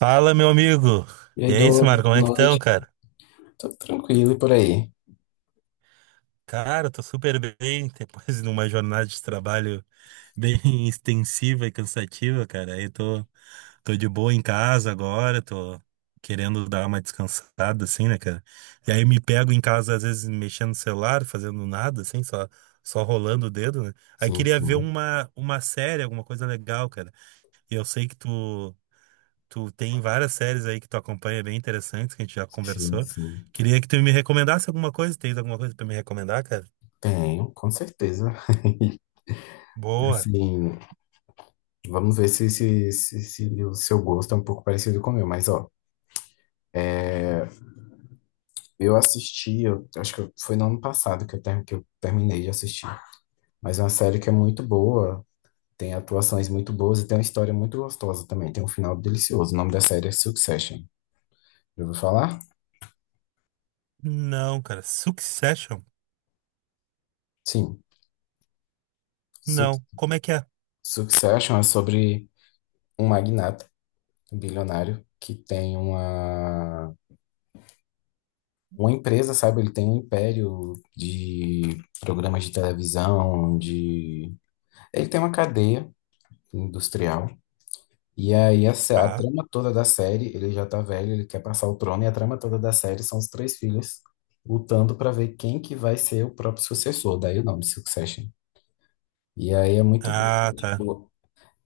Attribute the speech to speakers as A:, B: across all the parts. A: Fala, meu amigo.
B: E aí,
A: E é isso,
B: dou
A: Marco, como é que
B: boa
A: estão,
B: noite.
A: cara?
B: Tô tranquilo e por aí.
A: Cara, eu tô super bem, depois de uma jornada de trabalho bem extensiva e cansativa, cara. Tô de boa em casa agora, tô querendo dar uma descansada, assim, né, cara? E aí me pego em casa, às vezes, mexendo no celular, fazendo nada, assim, só rolando o dedo, né? Aí
B: Sim,
A: queria ver
B: sim.
A: uma série, alguma coisa legal, cara. E eu sei que tu. Tu tem várias séries aí que tu acompanha bem interessantes, que a gente já
B: Sim,
A: conversou.
B: sim.
A: Queria que tu me recomendasse alguma coisa. Tens alguma coisa pra me recomendar, cara?
B: Tenho, com certeza.
A: Boa.
B: Assim, vamos ver se o seu gosto é um pouco parecido com o meu, mas ó, é, eu assisti, eu, acho que foi no ano passado que que eu terminei de assistir. Mas é uma série que é muito boa, tem atuações muito boas e tem uma história muito gostosa também, tem um final delicioso. O nome da série é Succession. Já ouviu falar?
A: Não, cara. Succession?
B: Sim. Su-
A: Não. Como é que é?
B: Succession é sobre um magnata. Um bilionário que tem uma empresa, sabe? Ele tem um império de programas de televisão, de... Ele tem uma cadeia industrial. E aí a
A: Tá.
B: trama toda da série, ele já tá velho, ele quer passar o trono, e a trama toda da série são os três filhos lutando para ver quem que vai ser o próprio sucessor, daí o nome Succession. E aí é muito bom,
A: Ah, tá.
B: tipo,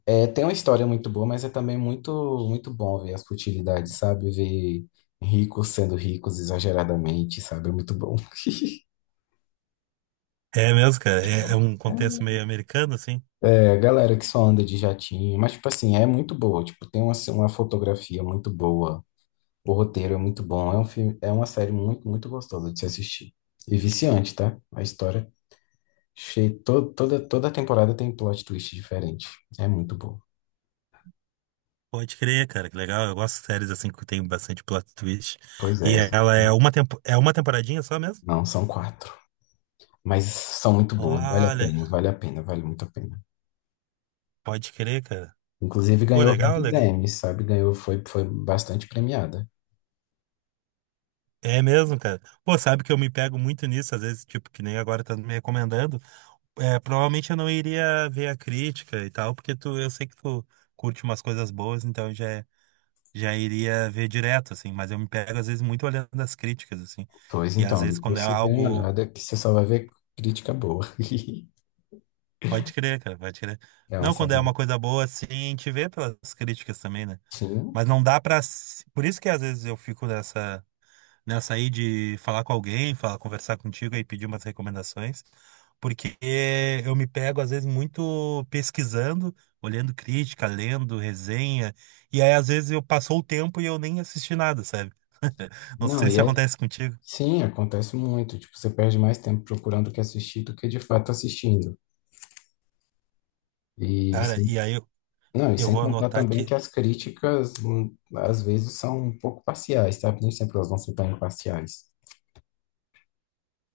B: é, tem uma história muito boa, mas é também muito bom ver as futilidades, sabe? Ver ricos sendo ricos exageradamente, sabe? É muito bom.
A: É mesmo, cara. É, é um contexto meio americano, assim.
B: É, galera que só anda de jatinho, mas, tipo assim, é muito boa. Tipo, tem uma fotografia muito boa, o roteiro é muito bom. É um filme, é uma série muito gostosa de se assistir. E viciante, tá? A história. Toda temporada tem plot twist diferente. É muito bom.
A: Pode crer, cara. Que legal. Eu gosto de séries assim que tem bastante plot twist.
B: Pois
A: E
B: é.
A: ela é uma, tempo... é uma temporadinha só mesmo?
B: Não, são quatro. Mas são muito boas. Vale a
A: Olha,
B: pena, vale a pena, vale muito a pena.
A: pode crer, cara.
B: Inclusive
A: Pô,
B: ganhou
A: legal,
B: vários
A: legal.
B: Emmys, sabe? Ganhou, foi bastante premiada.
A: É mesmo, cara. Pô, sabe que eu me pego muito nisso, às vezes, tipo, que nem agora tá me recomendando. É, provavelmente eu não iria ver a crítica e tal, porque tu, eu sei que tu curte umas coisas boas, então eu já iria ver direto, assim, mas eu me pego às vezes muito olhando as críticas, assim.
B: Pois
A: E às
B: então,
A: vezes quando
B: depois
A: é
B: você dá uma
A: algo,
B: olhada que você só vai ver crítica boa.
A: pode crer, cara, pode crer.
B: É uma
A: Não, quando é uma
B: série.
A: coisa boa, assim, a gente vê pelas críticas também, né?
B: Sim.
A: Mas não dá pra. Por isso que às vezes eu fico nessa Eu de falar com alguém, falar, conversar contigo e pedir umas recomendações, porque eu me pego às vezes muito pesquisando, olhando crítica, lendo resenha, e aí às vezes eu passou o tempo e eu nem assisti nada, sabe? Não
B: Não,
A: sei
B: e
A: se
B: é.
A: acontece contigo.
B: Sim, acontece muito. Tipo, você perde mais tempo procurando o que assistir do que de fato assistindo. E
A: Cara,
B: sim.
A: e aí
B: Não, e
A: eu
B: sem
A: vou
B: contar
A: anotar
B: também
A: aqui.
B: que as críticas às vezes são um pouco parciais, sabe? Nem sempre elas vão ser tão imparciais.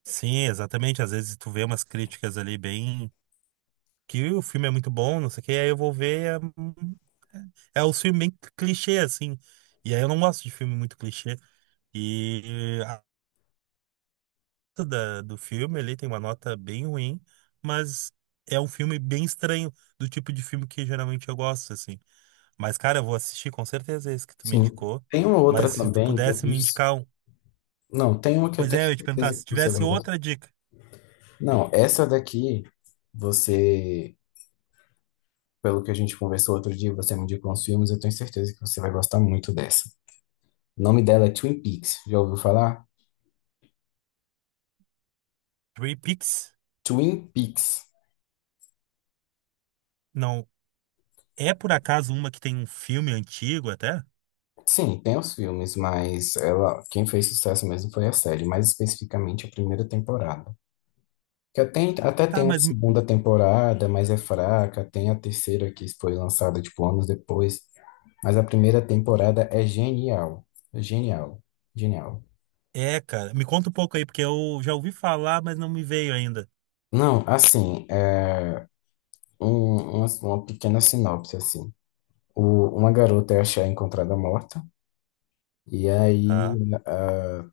A: Sim, exatamente, às vezes tu vê umas críticas ali bem que o filme é muito bom, não sei o que, aí eu vou ver é o filme bem clichê assim. E aí eu não gosto de filme muito clichê. E do filme ali, tem uma nota bem ruim, mas é um filme bem estranho, do tipo de filme que geralmente eu gosto, assim. Mas, cara, eu vou assistir com certeza é esse que tu me
B: Sim.
A: indicou.
B: Tem uma outra
A: Mas se tu
B: também que eu
A: pudesse
B: tenho.
A: me indicar um.
B: Não, tem uma que eu
A: Pois
B: tenho
A: é, eu ia te perguntar,
B: certeza
A: se
B: que você vai.
A: tivesse outra dica,
B: Não, essa daqui, você, pelo que a gente conversou outro dia, você me indicou uns filmes, eu tenho certeza que você vai gostar muito dessa. O nome dela é Twin Peaks, já ouviu falar?
A: Three Peaks,
B: Twin Peaks.
A: não. É por acaso uma que tem um filme antigo até?
B: Sim, tem os filmes, mas ela, quem fez sucesso mesmo foi a série, mais especificamente a primeira temporada. Que até tem
A: Tá,
B: uma
A: mas me-
B: segunda temporada, mas é fraca, tem a terceira que foi lançada, tipo, anos depois, mas a primeira temporada é genial. É genial, genial.
A: é, cara, me conta um pouco aí, porque eu já ouvi falar, mas não me veio ainda.
B: Não, assim, uma pequena sinopse, assim. Uma garota é achar encontrada morta, e aí
A: Tá,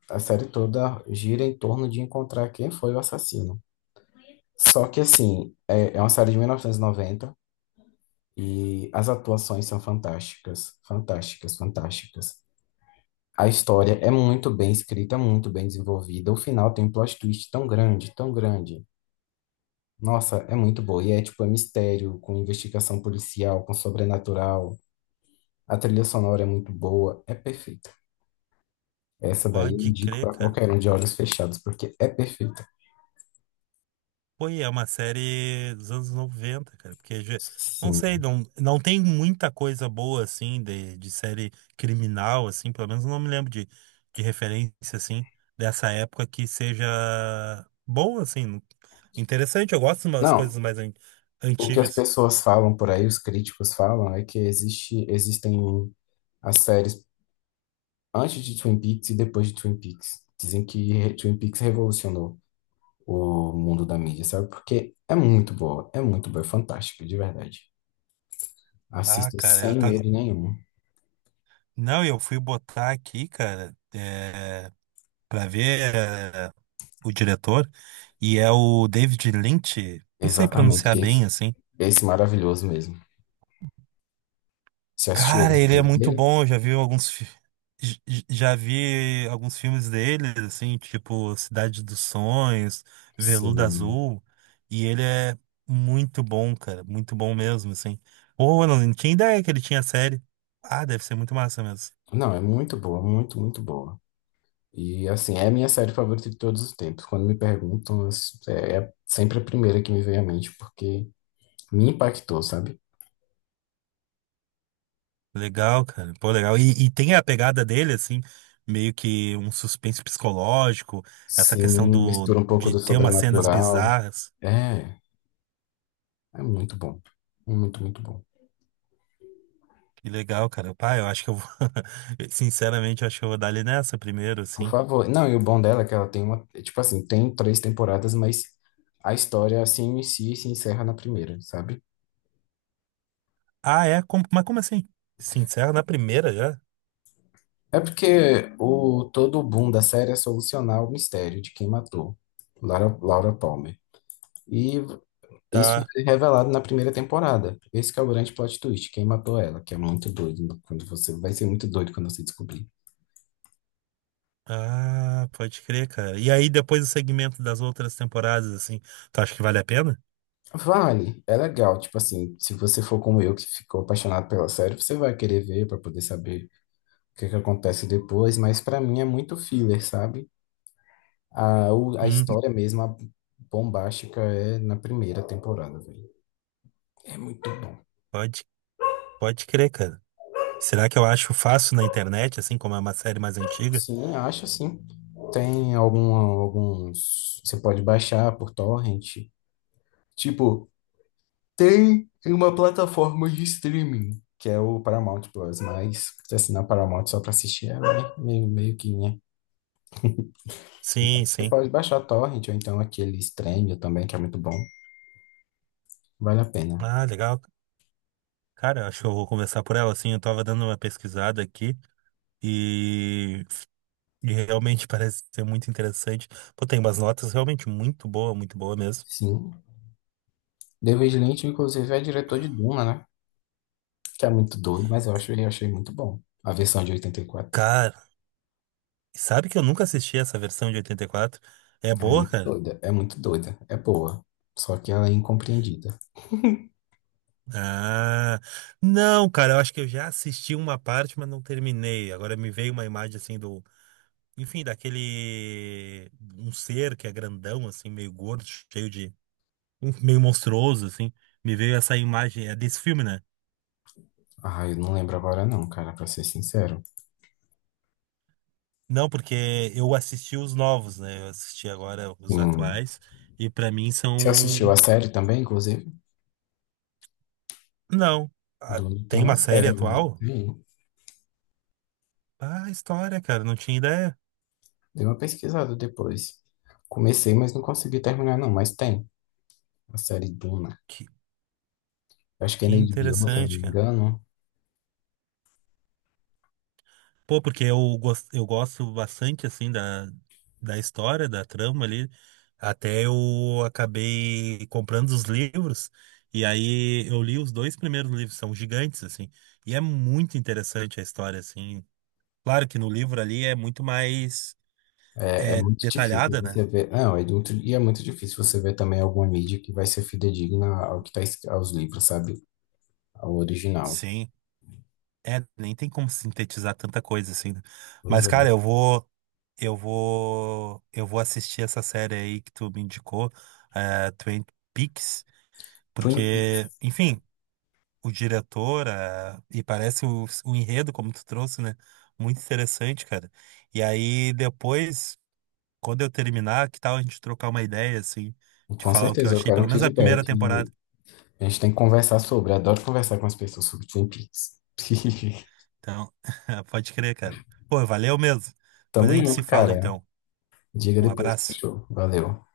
B: a série toda gira em torno de encontrar quem foi o assassino. Só que, assim, é uma série de 1990 e noventa e as atuações são fantásticas, fantásticas, fantásticas. A história é muito bem escrita, muito bem desenvolvida. O final tem um plot twist tão grande, tão grande. Nossa, é muito boa. E é tipo, é mistério, com investigação policial, com sobrenatural. A trilha sonora é muito boa, é perfeita. Essa daí eu
A: pode
B: indico
A: crer,
B: pra
A: cara.
B: qualquer um de olhos fechados, porque é perfeita.
A: Pô, e é uma série dos anos 90 cara, porque já- não sei,
B: Sim.
A: não tem muita coisa boa assim de série criminal assim, pelo menos eu não me lembro de referência assim dessa época que seja boa assim, interessante, eu gosto de umas
B: Não,
A: coisas mais
B: o que as
A: antigas.
B: pessoas falam por aí, os críticos falam, é que existem as séries antes de Twin Peaks e depois de Twin Peaks. Dizem que Twin Peaks revolucionou o mundo da mídia, sabe? Porque é muito boa, é muito boa, é fantástica, de verdade.
A: Ah,
B: Assista
A: cara, eu
B: sem
A: tava
B: medo nenhum.
A: Não, eu fui botar aqui, cara, é... para ver é, o diretor e é o David Lynch, não sei
B: Exatamente
A: pronunciar bem
B: esse,
A: assim.
B: esse maravilhoso mesmo. Você assistiu
A: Cara,
B: o
A: ele é
B: filme
A: muito
B: dele?
A: bom, eu já vi alguns fi- j- j- já vi alguns filmes dele, assim, tipo Cidade dos Sonhos, Veludo
B: Sim.
A: Azul, e ele é muito bom, cara, muito bom mesmo, assim. Pô, eu não tinha ideia que ele tinha série. Ah, deve ser muito massa mesmo.
B: Não, é muito boa, muito, muito boa. E assim, é a minha série favorita de todos os tempos. Quando me perguntam, é sempre a primeira que me vem à mente, porque me impactou, sabe?
A: Legal, cara. Pô, legal. E tem a pegada dele, assim, meio que um suspense psicológico, essa questão
B: Sim,
A: do
B: mistura um pouco
A: de
B: do
A: ter umas cenas
B: sobrenatural.
A: bizarras.
B: É, é muito bom. Muito, muito bom.
A: Que legal, cara. Pai, eu acho que eu vou. Sinceramente, eu acho que eu vou dar ali nessa primeiro,
B: Por
A: assim.
B: favor. Não, e o bom dela é que ela tem uma. É, tipo assim, tem três temporadas, mas a história assim inicia e se encerra na primeira, sabe?
A: Ah, é? Como- Mas como assim? Sincero, na primeira já?
B: É porque o todo o boom da série é solucionar o mistério de quem matou Laura, Laura Palmer. E isso
A: Tá.
B: foi revelado na primeira temporada. Esse que é o grande plot twist, quem matou ela, que é muito doido quando você descobrir.
A: Ah, pode crer, cara. E aí depois o segmento das outras temporadas, assim. Tu acha que vale a pena?
B: Vale, é legal, tipo assim, se você for como eu que ficou apaixonado pela série, você vai querer ver para poder saber o que que acontece depois, mas para mim é muito filler, sabe? A
A: Hum,
B: história mesmo, a bombástica é na primeira temporada, velho. É muito bom.
A: pode, pode crer, cara. Será que eu acho fácil na internet, assim, como é uma série mais antiga?
B: Sim, acho sim. Alguns. Você pode baixar por torrent. Tipo, tem uma plataforma de streaming, que é o Paramount Plus, mas se assinar Paramount só pra assistir ela, é meio que, né? Então,
A: Sim,
B: você
A: sim.
B: pode baixar a Torrent, ou então aquele Stremio também, que é muito bom. Vale a pena.
A: Ah, legal. Cara, eu acho que eu vou conversar por ela, assim. Eu tava dando uma pesquisada aqui. E E realmente parece ser muito interessante. Pô, tem umas notas realmente muito boa mesmo.
B: Sim. David Lynch, inclusive, é diretor de Duna, né? Que é muito doido, mas eu acho, eu achei muito bom. A versão de 84.
A: Cara, sabe que eu nunca assisti essa versão de 84. É
B: É
A: boa,
B: muito
A: cara?
B: doida, é muito doida. É boa. Só que ela é incompreendida.
A: Ah, não, cara, eu acho que eu já assisti uma parte, mas não terminei. Agora me veio uma imagem assim do, enfim, daquele um ser que é grandão assim, meio gordo, cheio de meio monstruoso assim. Me veio essa imagem, é desse filme, né?
B: Ah, eu não lembro agora não, cara, pra ser sincero.
A: Não, porque eu assisti os novos, né? Eu assisti agora os
B: Hum.
A: atuais e pra mim
B: Você assistiu
A: são
B: a série também, inclusive?
A: não. Ah,
B: Duna tem
A: Tem
B: uma
A: uma
B: série
A: série
B: agora.
A: atual?
B: Tem.
A: Ah, história, cara, não tinha ideia.
B: Dei uma pesquisada depois. Comecei, mas não consegui terminar, não. Mas tem a série Duna.
A: Que,
B: Eu acho que é
A: que
B: na HBO, se eu não me
A: interessante, cara.
B: engano.
A: Pô, porque eu gosto bastante assim da história, da trama ali. Até eu acabei comprando os livros e aí eu li os dois primeiros livros, são gigantes assim. E é muito interessante a história assim. Claro que no livro ali é muito mais
B: É, é
A: é
B: muito difícil
A: detalhada, né?
B: você ver. Não, é muito, e é muito difícil você ver também alguma mídia que vai ser fidedigna ao que tá, aos livros, sabe? Ao original.
A: Sim. É, nem tem como sintetizar tanta coisa assim, né?
B: Pois
A: Mas,
B: é.
A: cara, eu vou, eu vou, eu vou assistir essa série aí que tu me indicou, é, Twin Peaks,
B: Twin
A: porque,
B: Peaks.
A: enfim, o diretor, é, e parece o enredo, como tu trouxe, né? Muito interessante, cara. E aí, depois, quando eu terminar, que tal a gente trocar uma ideia, assim, de
B: Com
A: falar o que eu
B: certeza, eu
A: achei,
B: quero
A: pelo
B: um
A: menos a primeira
B: feedback.
A: temporada.
B: E a gente tem que conversar sobre. Adoro conversar com as pessoas sobre Twin Peaks.
A: Então, pode crer, cara. Pô, valeu mesmo. Depois
B: Tamo
A: a gente se
B: junto,
A: fala,
B: cara.
A: então.
B: Diga
A: Um
B: depois que
A: abraço.
B: show. Valeu.